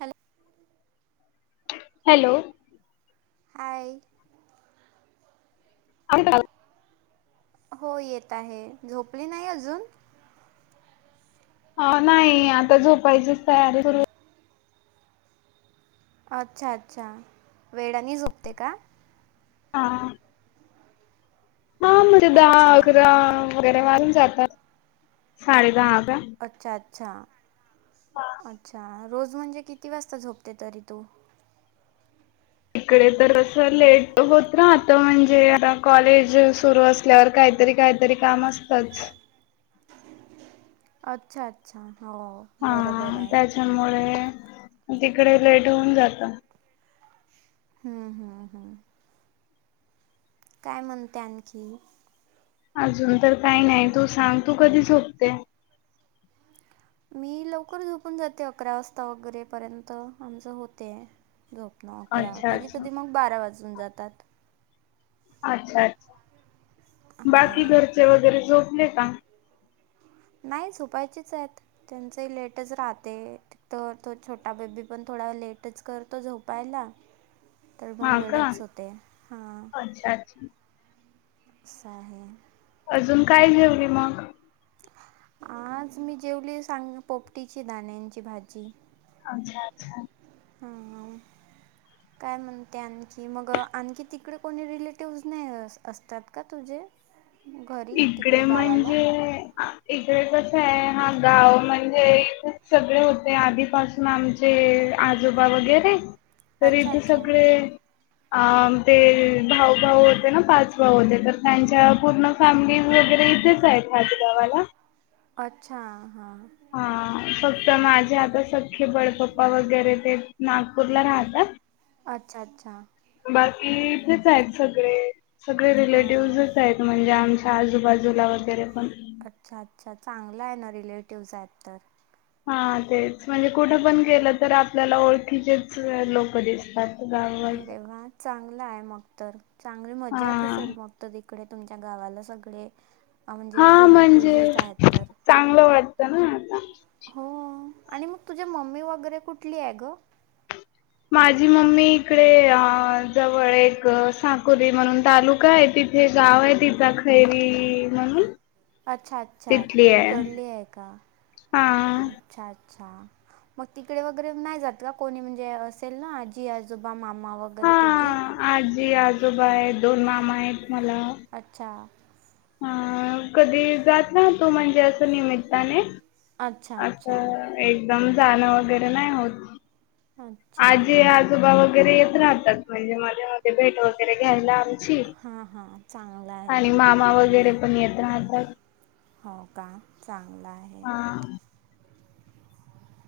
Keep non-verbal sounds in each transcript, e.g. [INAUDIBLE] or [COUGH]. Hello! Hello! हाय! [UNINTELLIGIBLE] हो येत आहे, झोपली नाही अजून अ नाही आता झोपायचीच तयारी करू अच्छा अच्छा वेडानी झोपते का? हां! हा म्हणजे दहा अच्छा अकरा वगैरे वाजून जाता, साडे दहा अकरा. अच्छा अच्छा, अच्छा रोज म्हणजे किती वाजता झोपते तरी तू? इकडे तर अस लेट होत राहत म्हणजे आता कॉलेज सुरु अस आपल्यावर काहीतरी, काहीतरी काम असतंच. अच्छा अच्छा हो! हा बरोबर आहे त्याच्यामुळे तिकडे लेट होऊन जात. हूं हूं हूं! काय म्हणते आणखी. अजून तर काही नाही, तू सांग तू कधी झोपते. मी लवकर झोपून जाते, अकरा वाजता वगैरे पर्यंत आमचं होते. झोपनं अकरा अच्छा कधी अच्छा कधी मग बारा वाजून जातात. अच्छा अच्छा बाकी हां घरचे वगैरे झोपले का? नाही झोपायचीच आहेत त्यांचही लेटच राहते. त तो छोटा बेबी पण थोडा लेटच करतो झोपायला. तर हा मग का वेळच होते अच्छा अच्छा. सां हे! अजून काय जेवली मग. आज मी जेवली सांग पोपटी ची दाण्यांची भाजी. अच्छा अच्छा! हा हा! काय म्हणते आणखी मग आणखी तिकडे कोणी रिलेटिव्हज नही असतात का तुझे [INAUDIBLE] तिकडे इकडे गावाला म्हणजे! इकडे कस आहे हा गाव म्हणजे खूप सगळे होते आधीपासून आम जे आजोबा वगैरे, तर अच्छा इथे अच्छा सगळे अ ते भाऊ, भाऊ होते ना पाच भाऊ होते तर त्यांच्या पूर्ण फॅमिली वगैरे इथेच आहेत याच गावाला. अच्छा हां! हा फक्त माझे आता सख्खे बडपप्पा वगैरे ते. नागपूरला राहता. अच्छा अच्छा! बाकी इथेच आहेत सगळे, सगळे हां हां रिलेटिव्हज. इथं आहेत म्हणजे आमच्या आजूबाजूला वगैरे पण. अच्छा अच्छा चांगलं आहे ना रिलेटिव्हज आहेत तर. हा तेच म्हणजे कुठं पण गेलं तर आपल्याला ओळखीचेच लोक दिसतात गावात. अरे वा चांगलं आहे मग तर चांगली मजा हा येत असेल मग तर तिकडे तुमच्या गावाला सगळे अ म्हणजे हा म्हणजे रिलेटिव्हजच आहेत तर चांगलं वाटतं ना आता. हो आणि मग तुझी मम्मी वगैरे कुठली आहे ग माझी मम्मी इकडे जवळ एक साकोरी म्हणून तालुका आहे तिथे थे गाव आहे तिचा खैरी म्हणून अच्छा अच्छा तिथली आहे. तीकडली आहे का हा छान अच्छा मग तिकडे वगैरे नाही जात का कोणी, म्हणजे असेल ना आजी आजोबा मामा वगैर घरी हा तुझे आजी आजोबा आहे. दोन मामा आहेत मला अच्छा अ कधी जात ना [UNINTELLIGIBLE] तू म्हणजे असं निमित्ताने अच्छा, अस अच्छा. एकदम जान वैगेरे नाही होत अच्छा. आजी आजोबा वगैरे येत राहतात म्हणजे मध्ये मध्ये भेट वगैरे घ्यायला आम [UNINTELLIGIBLE] [INAUDIBLE] ची हां, हां. चांगलं आहे आणि ना. मामा वगैरे पण येत राहतात हो का चांगल आहे हा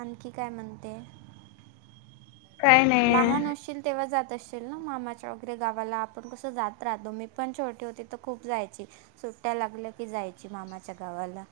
आणखी काय म्हणते? काय नाही लहान असशील [UNINTELLIGIBLE] तेव्हा जात असशील ना मामाच्या वगैरे गावाला आपण कसं जात राहतो. मी पण छोटी होते तर खूप जायची. सुट्टया लागल्या की जायची मामाच्या गावाला,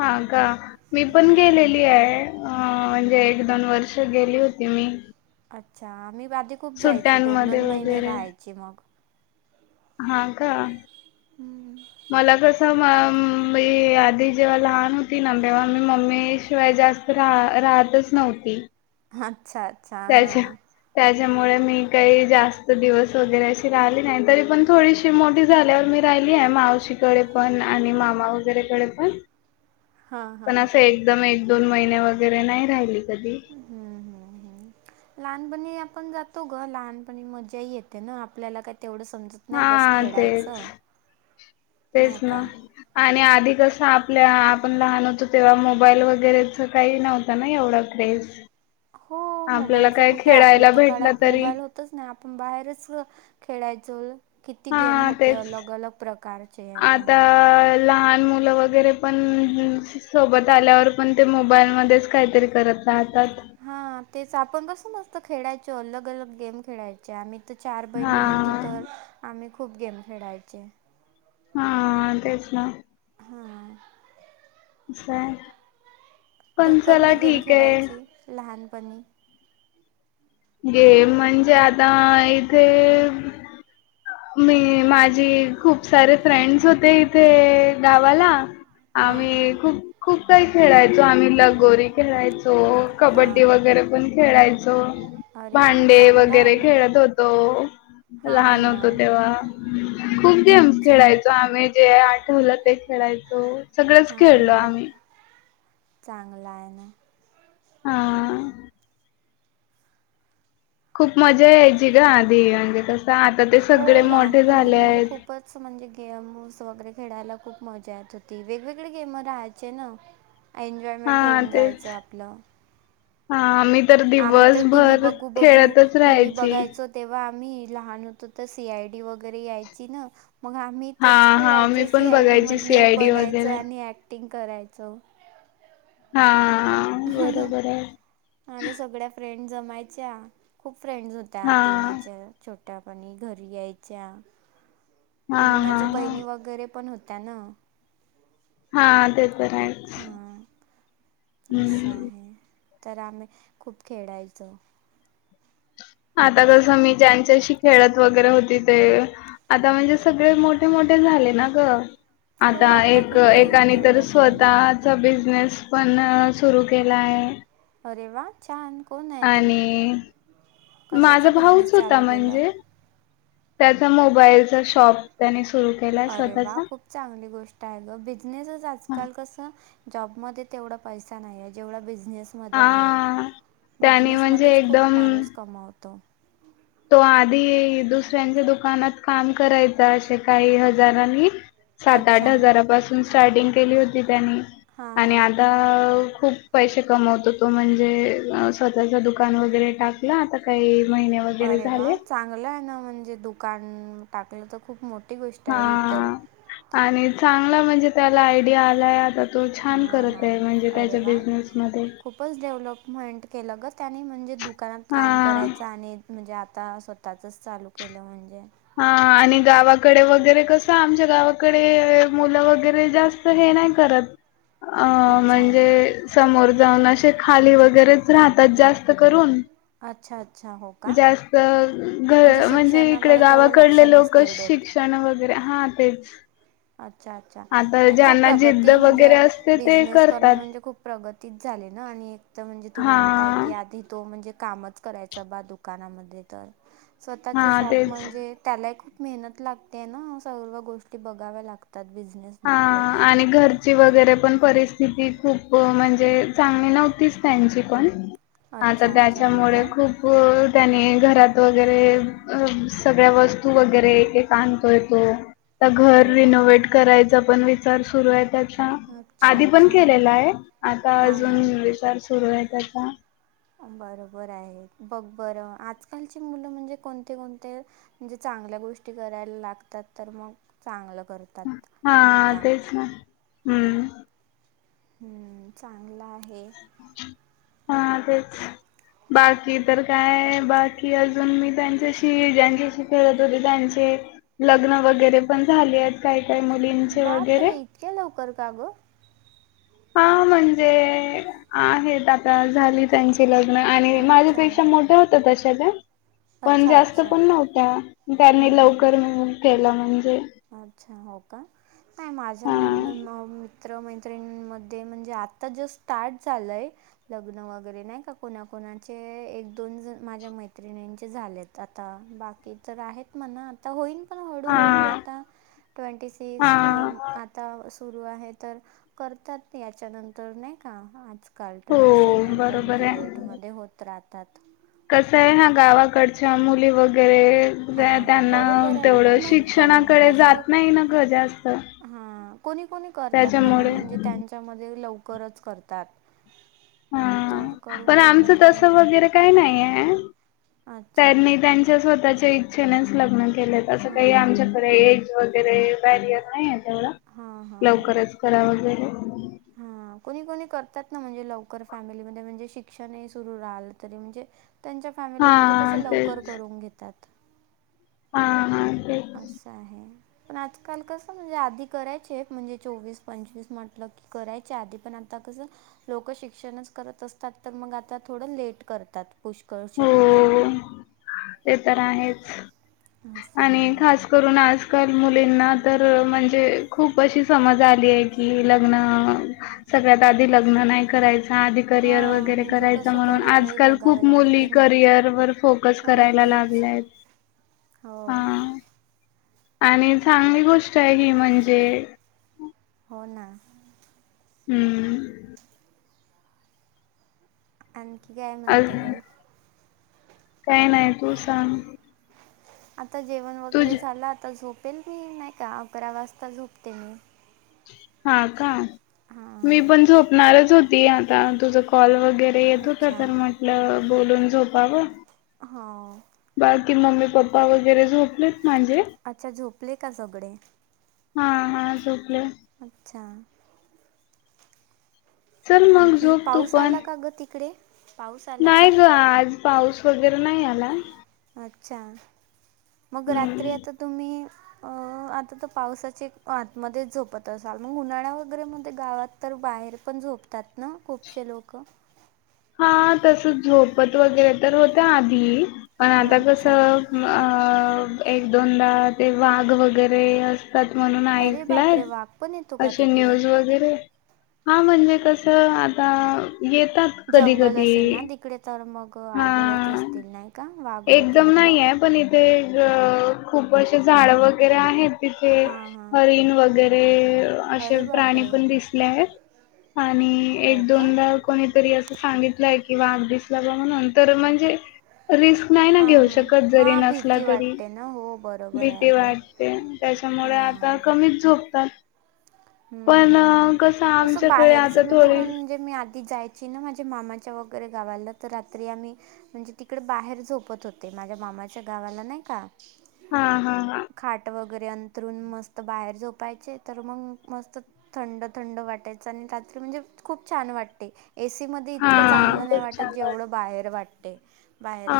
हा का मी पण हां गेलेली आहे म्हणजे एक दोन वर्ष गेली होती मी. अच्छा आम्ही आधी खूप जायची. दोन सुट्ट्यांमध्ये दोन महिने वगैरे राहायची मग, हा का हम्म मला कसं [UNINTELLIGIBLE] मी आधी जेव्हा लहान हो ती ना तेव्हा मी मम्मी शिवाय जास्त राह राहतच नव्हती. अच्छा अच्छा त्याच्या हां [UNINTELLIGIBLE] त्याच्यामुळे मी काही जास्त दिवस वगैरे अशी राहिली नाही. तरी पण थोडीशी मोठी झाल्यावर मी राहिली आहे. मावशीकडे पण आणि मामा वगैरेकडे पण हां हां पण असं एकदम एक दोन महिने वगैरे नाही राहिली कधी हम्म हम्म हम् [UNINTELLIGIBLE] लहानपणी आपण जातो ग लहानपणी मज्जा येते ना, आपल्याला काय तेवढं समजत नाही बस हा तेच खेळायचं. नाही तेच ना का आणि आधी कसं आपल्या आपण लहान होतो. तेव्हा मोबाईल वगैरेच काही नव्हतं [UNINTELLIGIBLE] एवढा क्रेज हो आपल्याला मोबाईल काय कुठे आपल्या खेळायला तर भेटलं काळात तरी मोबाईल होत [UNINTELLIGIBLE] नाही आपण बाहेरच खेळायचं किती गेम हा होते तेच अलग अलग प्रकारचे आता आपण लहान मुलं वगैरे पण सोबत आल्यावर पण ते मोबाईल मध्येच काहीतरी करत राहतात. हा तेच आपण कसं मस्त खेळायचो. अलग अलग गेम खेळायचो आम्ही तर चार हा बहिणी होतो तर आम्ही खूप गेम खेळायचे. हा तेच ना. हम्म. [UNINTELLIGIBLE] तू पण चला कोणती गेम ठीक आहे. खेळायची लहानपणी? गेम म्हणजे आता इथे मी माझी खूप सारे फ्रेंड्स होते इथे गावाला. हां हां आम्ही खूप खूप काही खेळायचो आम्ही, लगोरी खेळायचो कबड्डी हां वगैरे पण खेळायचो. अरे वा भांडे चांगला आहे वगैरे ना खेळत होतो हां हां तेव्हा खूप गेम्स अच्छा खेळायचो आम्ही जे आठवलं ते खेळायचो. सगळंच हा खेळलो हां, आम्ही. चांगला आहे ना. हा. खूप मजा यायची ग आधी म्हणजे कसं आता ते हो सगळे मोठे लहानपणी झाले म्हणजे आहेत. खूपच म्हणजे गेमस वगैरे खेळायला खूप मजा येत होती वेगवेगळे गेम राहायचे ना. एन्जॉयमेंट हा होऊन तेच. जायचं आपलं. हा, मी तर आम्ही तर टी व्ही दिवसभर बघू बघू खेळतच टी व्ही राहायची. बघायचो तेव्हा आम्ही लहान होतो तर सी आयडी वगैरे यायची ना मग मी हा तेच हा मी खेळायचो सी पण आय डी बघायची मधले सीआयडी बनायचो वगैरे आणि ॲक्टिंग करायचो. हा. हा हा, बरोबर आहे. माझ्या सगळ्या फ्रेंड् जमायच्या खूप फ्रेंड्स होत्या. हा त्या देमाच्या छोट्यापणी घरी यायच्या. हा आणि हा माझ्या हा बहिणी वगैरे पण होत्या ना. हा, ते तर आहे. हां, असं हम्म आहे. तर आम्ही खूप खेळायचो. आता जस मी ज्यांच्याशी खेळत वगैरे होती ते आता म्हणजे सगळे मोठे-मोठे झाले ना ग. हो आता आत्ता एक कुठे एकाने तर तेवढं खेळणार स्वतः च बिझनेस पण सुरू केला आहे. अरे वा छान! कोण आहे? तो आणि कशाचा माझा बिझनेस भाऊच होता चालू केला म्हणजे. आहे त्याचा मोबाईलचा शॉप त्यानी सुरु केला. अरे वा! खूप चांगली गोष्ट आहे ग बिजनेसच आजकाल कसं जॉबमध्येध्ये तेवढा पैसा नाही जेवढा बिझनेस मध्ये आहे. हा त्याने म्हणजे बिझनेसमध्येच खूप एकदम माणूस कमावतो. तो आधी दुसऱ्यांच्या दुकानात काम करायचा असे काही हजारांनी. सात- आठ अच्छा हजारापासून स्टार्टिंग केली होती त्याने हां आणि हां आ आता खूप पैसे कमवतो तो म्हणजे स्वतःचं दुकान वगैरे टाक ल आता काही महिन्या अरे वा! चांगलं आहे ना म्हणजे दुकान टाकलं तर खूप मोठ हा आणि चांगला म्हणजे त्याला आयडिया आलाय आता. तो छान हां करत हां आहे म्हणजे अरे त्याच्या वा बिझनेसमध्ये. खूपच डेव्हलपमेंट केलं ग त्याने म्हणजे दुकानात काम हा करायचं आणि म्हणजे आता स्वतःचंच चालू केलं म्हणजे. हा आणि गावाकडे वगैरे कसं आमच्या गावाकडे मुलं वगैरे जास्त हे नाही करत. अ अच्छा म्हणजे समोर जाऊन असे खाली वगैरेच राहतात जास्त जास्त करून अच्छा अच्छा हो का जास्त घ म्हणजे इकडे शिक्षणाकडे तेवढं लक्ष गावाकडले लोक नसतील देत शिक्षण वगैरे हा तेच. अच्छा अच्छा आता नाही खूप ज्यांना जिद्द प्रगती वगैरे म्हणजे असते ते बिझनेस करणे करतात. म्हणजे खूप प्रगतीच झाली ना आणि एक तर म्हणजे तू हा म्हणताय की आधी तो म्हणजे कामच करायचा बा दुकानामध्ये तर स्वतःच हा शॉप तेच. म्हणजे त्याला एक मेहनत लागतेय ना सर्व गोष्टी बघाव्या लागतात बिजनेस हा आणि घर ची वगैरे पण परिस्थिती खूप म्हणजे चांगली नव्हतीच त्यांची पण आता अच्छा अच्छा हो त्याच्यामुळे का खूप त्याने घरात वगैरे सगळ्या वस्तू वगैरे आनतोय तो आता घर अरे वा रिनोवेट करायचा पण विचार सुरू आहे त्याचा. अच्छा आधी पण अच्छा केलेल आहे आता हां अजून विचार सुरू आहे त्याचा. बरोबर आहे बघ बर आजकालची मुलं म्हणजे कोणते कोणते म्हणजे चांगल्या गोष्टी करायला लागतात तर मग चांगलं करत. हा तेच ना हम्म. हम्म चांगला आहे. हां तेच. बाकी तर काय बाकी अजून मी त्यांच्याशी ज्यांच्याशी खेळत होते त्यांचे लग्न वगैरे पण झालीयेत काही काय मुलींचे वगैरे बापरे इतक्या लवकर का ग? हा म्हणजे आहेत आता झाली त्यांची लग्न आणि अच्छा माझ्यापेक्षा मोठ्या होत्या तशा त्या पण अच्छा जास्त अच्छा पण नव्हत्या हम्म त्यांनी हम्म. लवकर म केलं म्हणजे. अच्छा हो का नाही माझ्या हा मम म मित्र मैत्रीणींमध्ये म्हणजे आता जस्ट स्टार्ट झालंय लग्न वगैरे नाही का कोणाकोणाचे एक दोन जण माझ्या मैत्रिणींचे झालेत. आता बाकी तर आहेत म्हणा आता होईन. पण हळूहळू हां. आता ट्वेंटी सिक्स आता सुरू आहे तर करतात याच्यानंतर नाही का आज. काल हो ट्वेंटी सेव्हन बरोबर ट्वेंटी एटमध्ये होत राहतात. कसंय ह्या गावाकडच्या मुली वगैरे हां, हां. त्यांना बरोबर आहे. को- तेवढं नाही पण शिक्षणाकडे जात नाही ना ग जास्त. हा कोणी कोणी करतात म्हणा त्याच्यामुळे म्हणजे त्यांच्यामध्ये लवकरच करतात. तर हा करून पण घेतात आमचं तस कोणी वगैरे काय नाही आहे अच्छा त्यांनी त्यांच ते स्वतःच्या इच्छेनेच लग्न केलेत असं काही हां हां. आमच्याकडे एज वगैरे बॅरियर नाही आहे तेवढ हां लवकरच करा वगैरे हा कोणी कोणी करतात ना म्हणजे लवकर फॅमिलीमध्ये म्हणजे शिक्षण सुरू राहलं तरी म्हणजे त्यांच्या हा फॅमिलीमध्ये कस लवकर तेच करून घेतात हा हा ते असं आहे पण आजकाल कसं म्हणजे आधी करायचे म्हणजे चोवीस पंचवीस म्हटलं करायच्या आधी पण आता कसं लोक शिक्षणच करत असतात तर मग आता थोडं लेट करतात हो पुष्कळसे लोक ते तर आहेच असं आणि खास आहे करून आजकाल मुलींना तर म्हणजे खूप अशी समज आली आहे की लग्न सगळ्यात आधी लग्न नाही करायच, आधी करिअर हां वगैरे म्हणजे करायचा कसं म्हणून करिअरही आजकाल बघावं खूप मुली लागते ना करिअर वर फोकस हो करायला तेच लागलेत हो हां. आणि चांगली गोष्ट आहे ही म्हणजे हो ना. हम्म. आणखी काय म्हणते ग काय नाही तू सांग. आता जेवण तुझ वगैरे झालं आता झोपेल मी नाही का अकरा वाजता झोपते मी हा का, मी हां पण झोपणारच होती आता तुझ कॉल वगैरे ते येत अच्छा होते म्हटलं बोलून झोपावं. हो बाकी मम्मी पप्पा वगैरे झोपलेत माझे अच्छा झोपले का सगळे. हा हा झोपले अच्छा. चल मग आणखी झोप तू पाऊस पण आला का ग तिकडे. पाऊस आला नाही का ग आज पाऊस वगैरे नाही आला. अच्छा मग रात्री हम्म आता तुम्ही अह आता तर पावसाचे आतमध्येच झोपत असाल मग उन्हाळ्या वगैरेमध्ये गावात तर बाहेर पण झोपतात ना खूपशे लोक. हा तस झोपत वगैरे तर होत्या आधी पण आता अच्छा कसं अह एक दोनदा ते वाघ वगैरे अस तात म्हणून अरे ऐकलाय बापरे वाघ पण येतो का अशी तिकडे न्यूज वगैरे हा म्हणजे कसं आता येतात. कधी जंगल कधी असेल ना तिकडे तर मग हा आढळत असतील नाही का वाघ वगैरे पण. ते ग खूप अशे झाड वगैरे आहेत तिथे हां हां हरीण वगैरे ते असे अरे प्राणी बापरे पण दिसले आहेत आणि हो एक का दोनदा कोणीतरी अस सांगितलय कि वाघ दिसला बा म्हण म्हणजे रिस्क नाही ना हां घेऊ हां शकत जरी हां नसला भीती तरी वाटते ना हो बरोबर भीती आहे गं वाटते. त्याचा मुळे आता हां कमीच झोपतात. हम्म पण हम्म हम्म कसं तसं आमच्याकडे बाहेरच आता म्हणजे थोडी म्हणजे मी आधी जाय ची ना माझ्या मामाच्या वगैरे गावालं तर रात्री आम्ही म्हणजे तिकडे बाहेर झोपत होते माझ्या मामाच्या गावाला नाही का हा हा हा. खाट वगैरे अंथरून मस्त बाहेर झोपायचे तर मग मस्त थंड थंड वाटायचं आणि रात्री म्हणजे खूप छान वाटते ए सी मध्ये इतकं हा चांगलं नाही खूप वाटत छान वाट जेवढं बाहेर वाटते. बाहेरच्या हा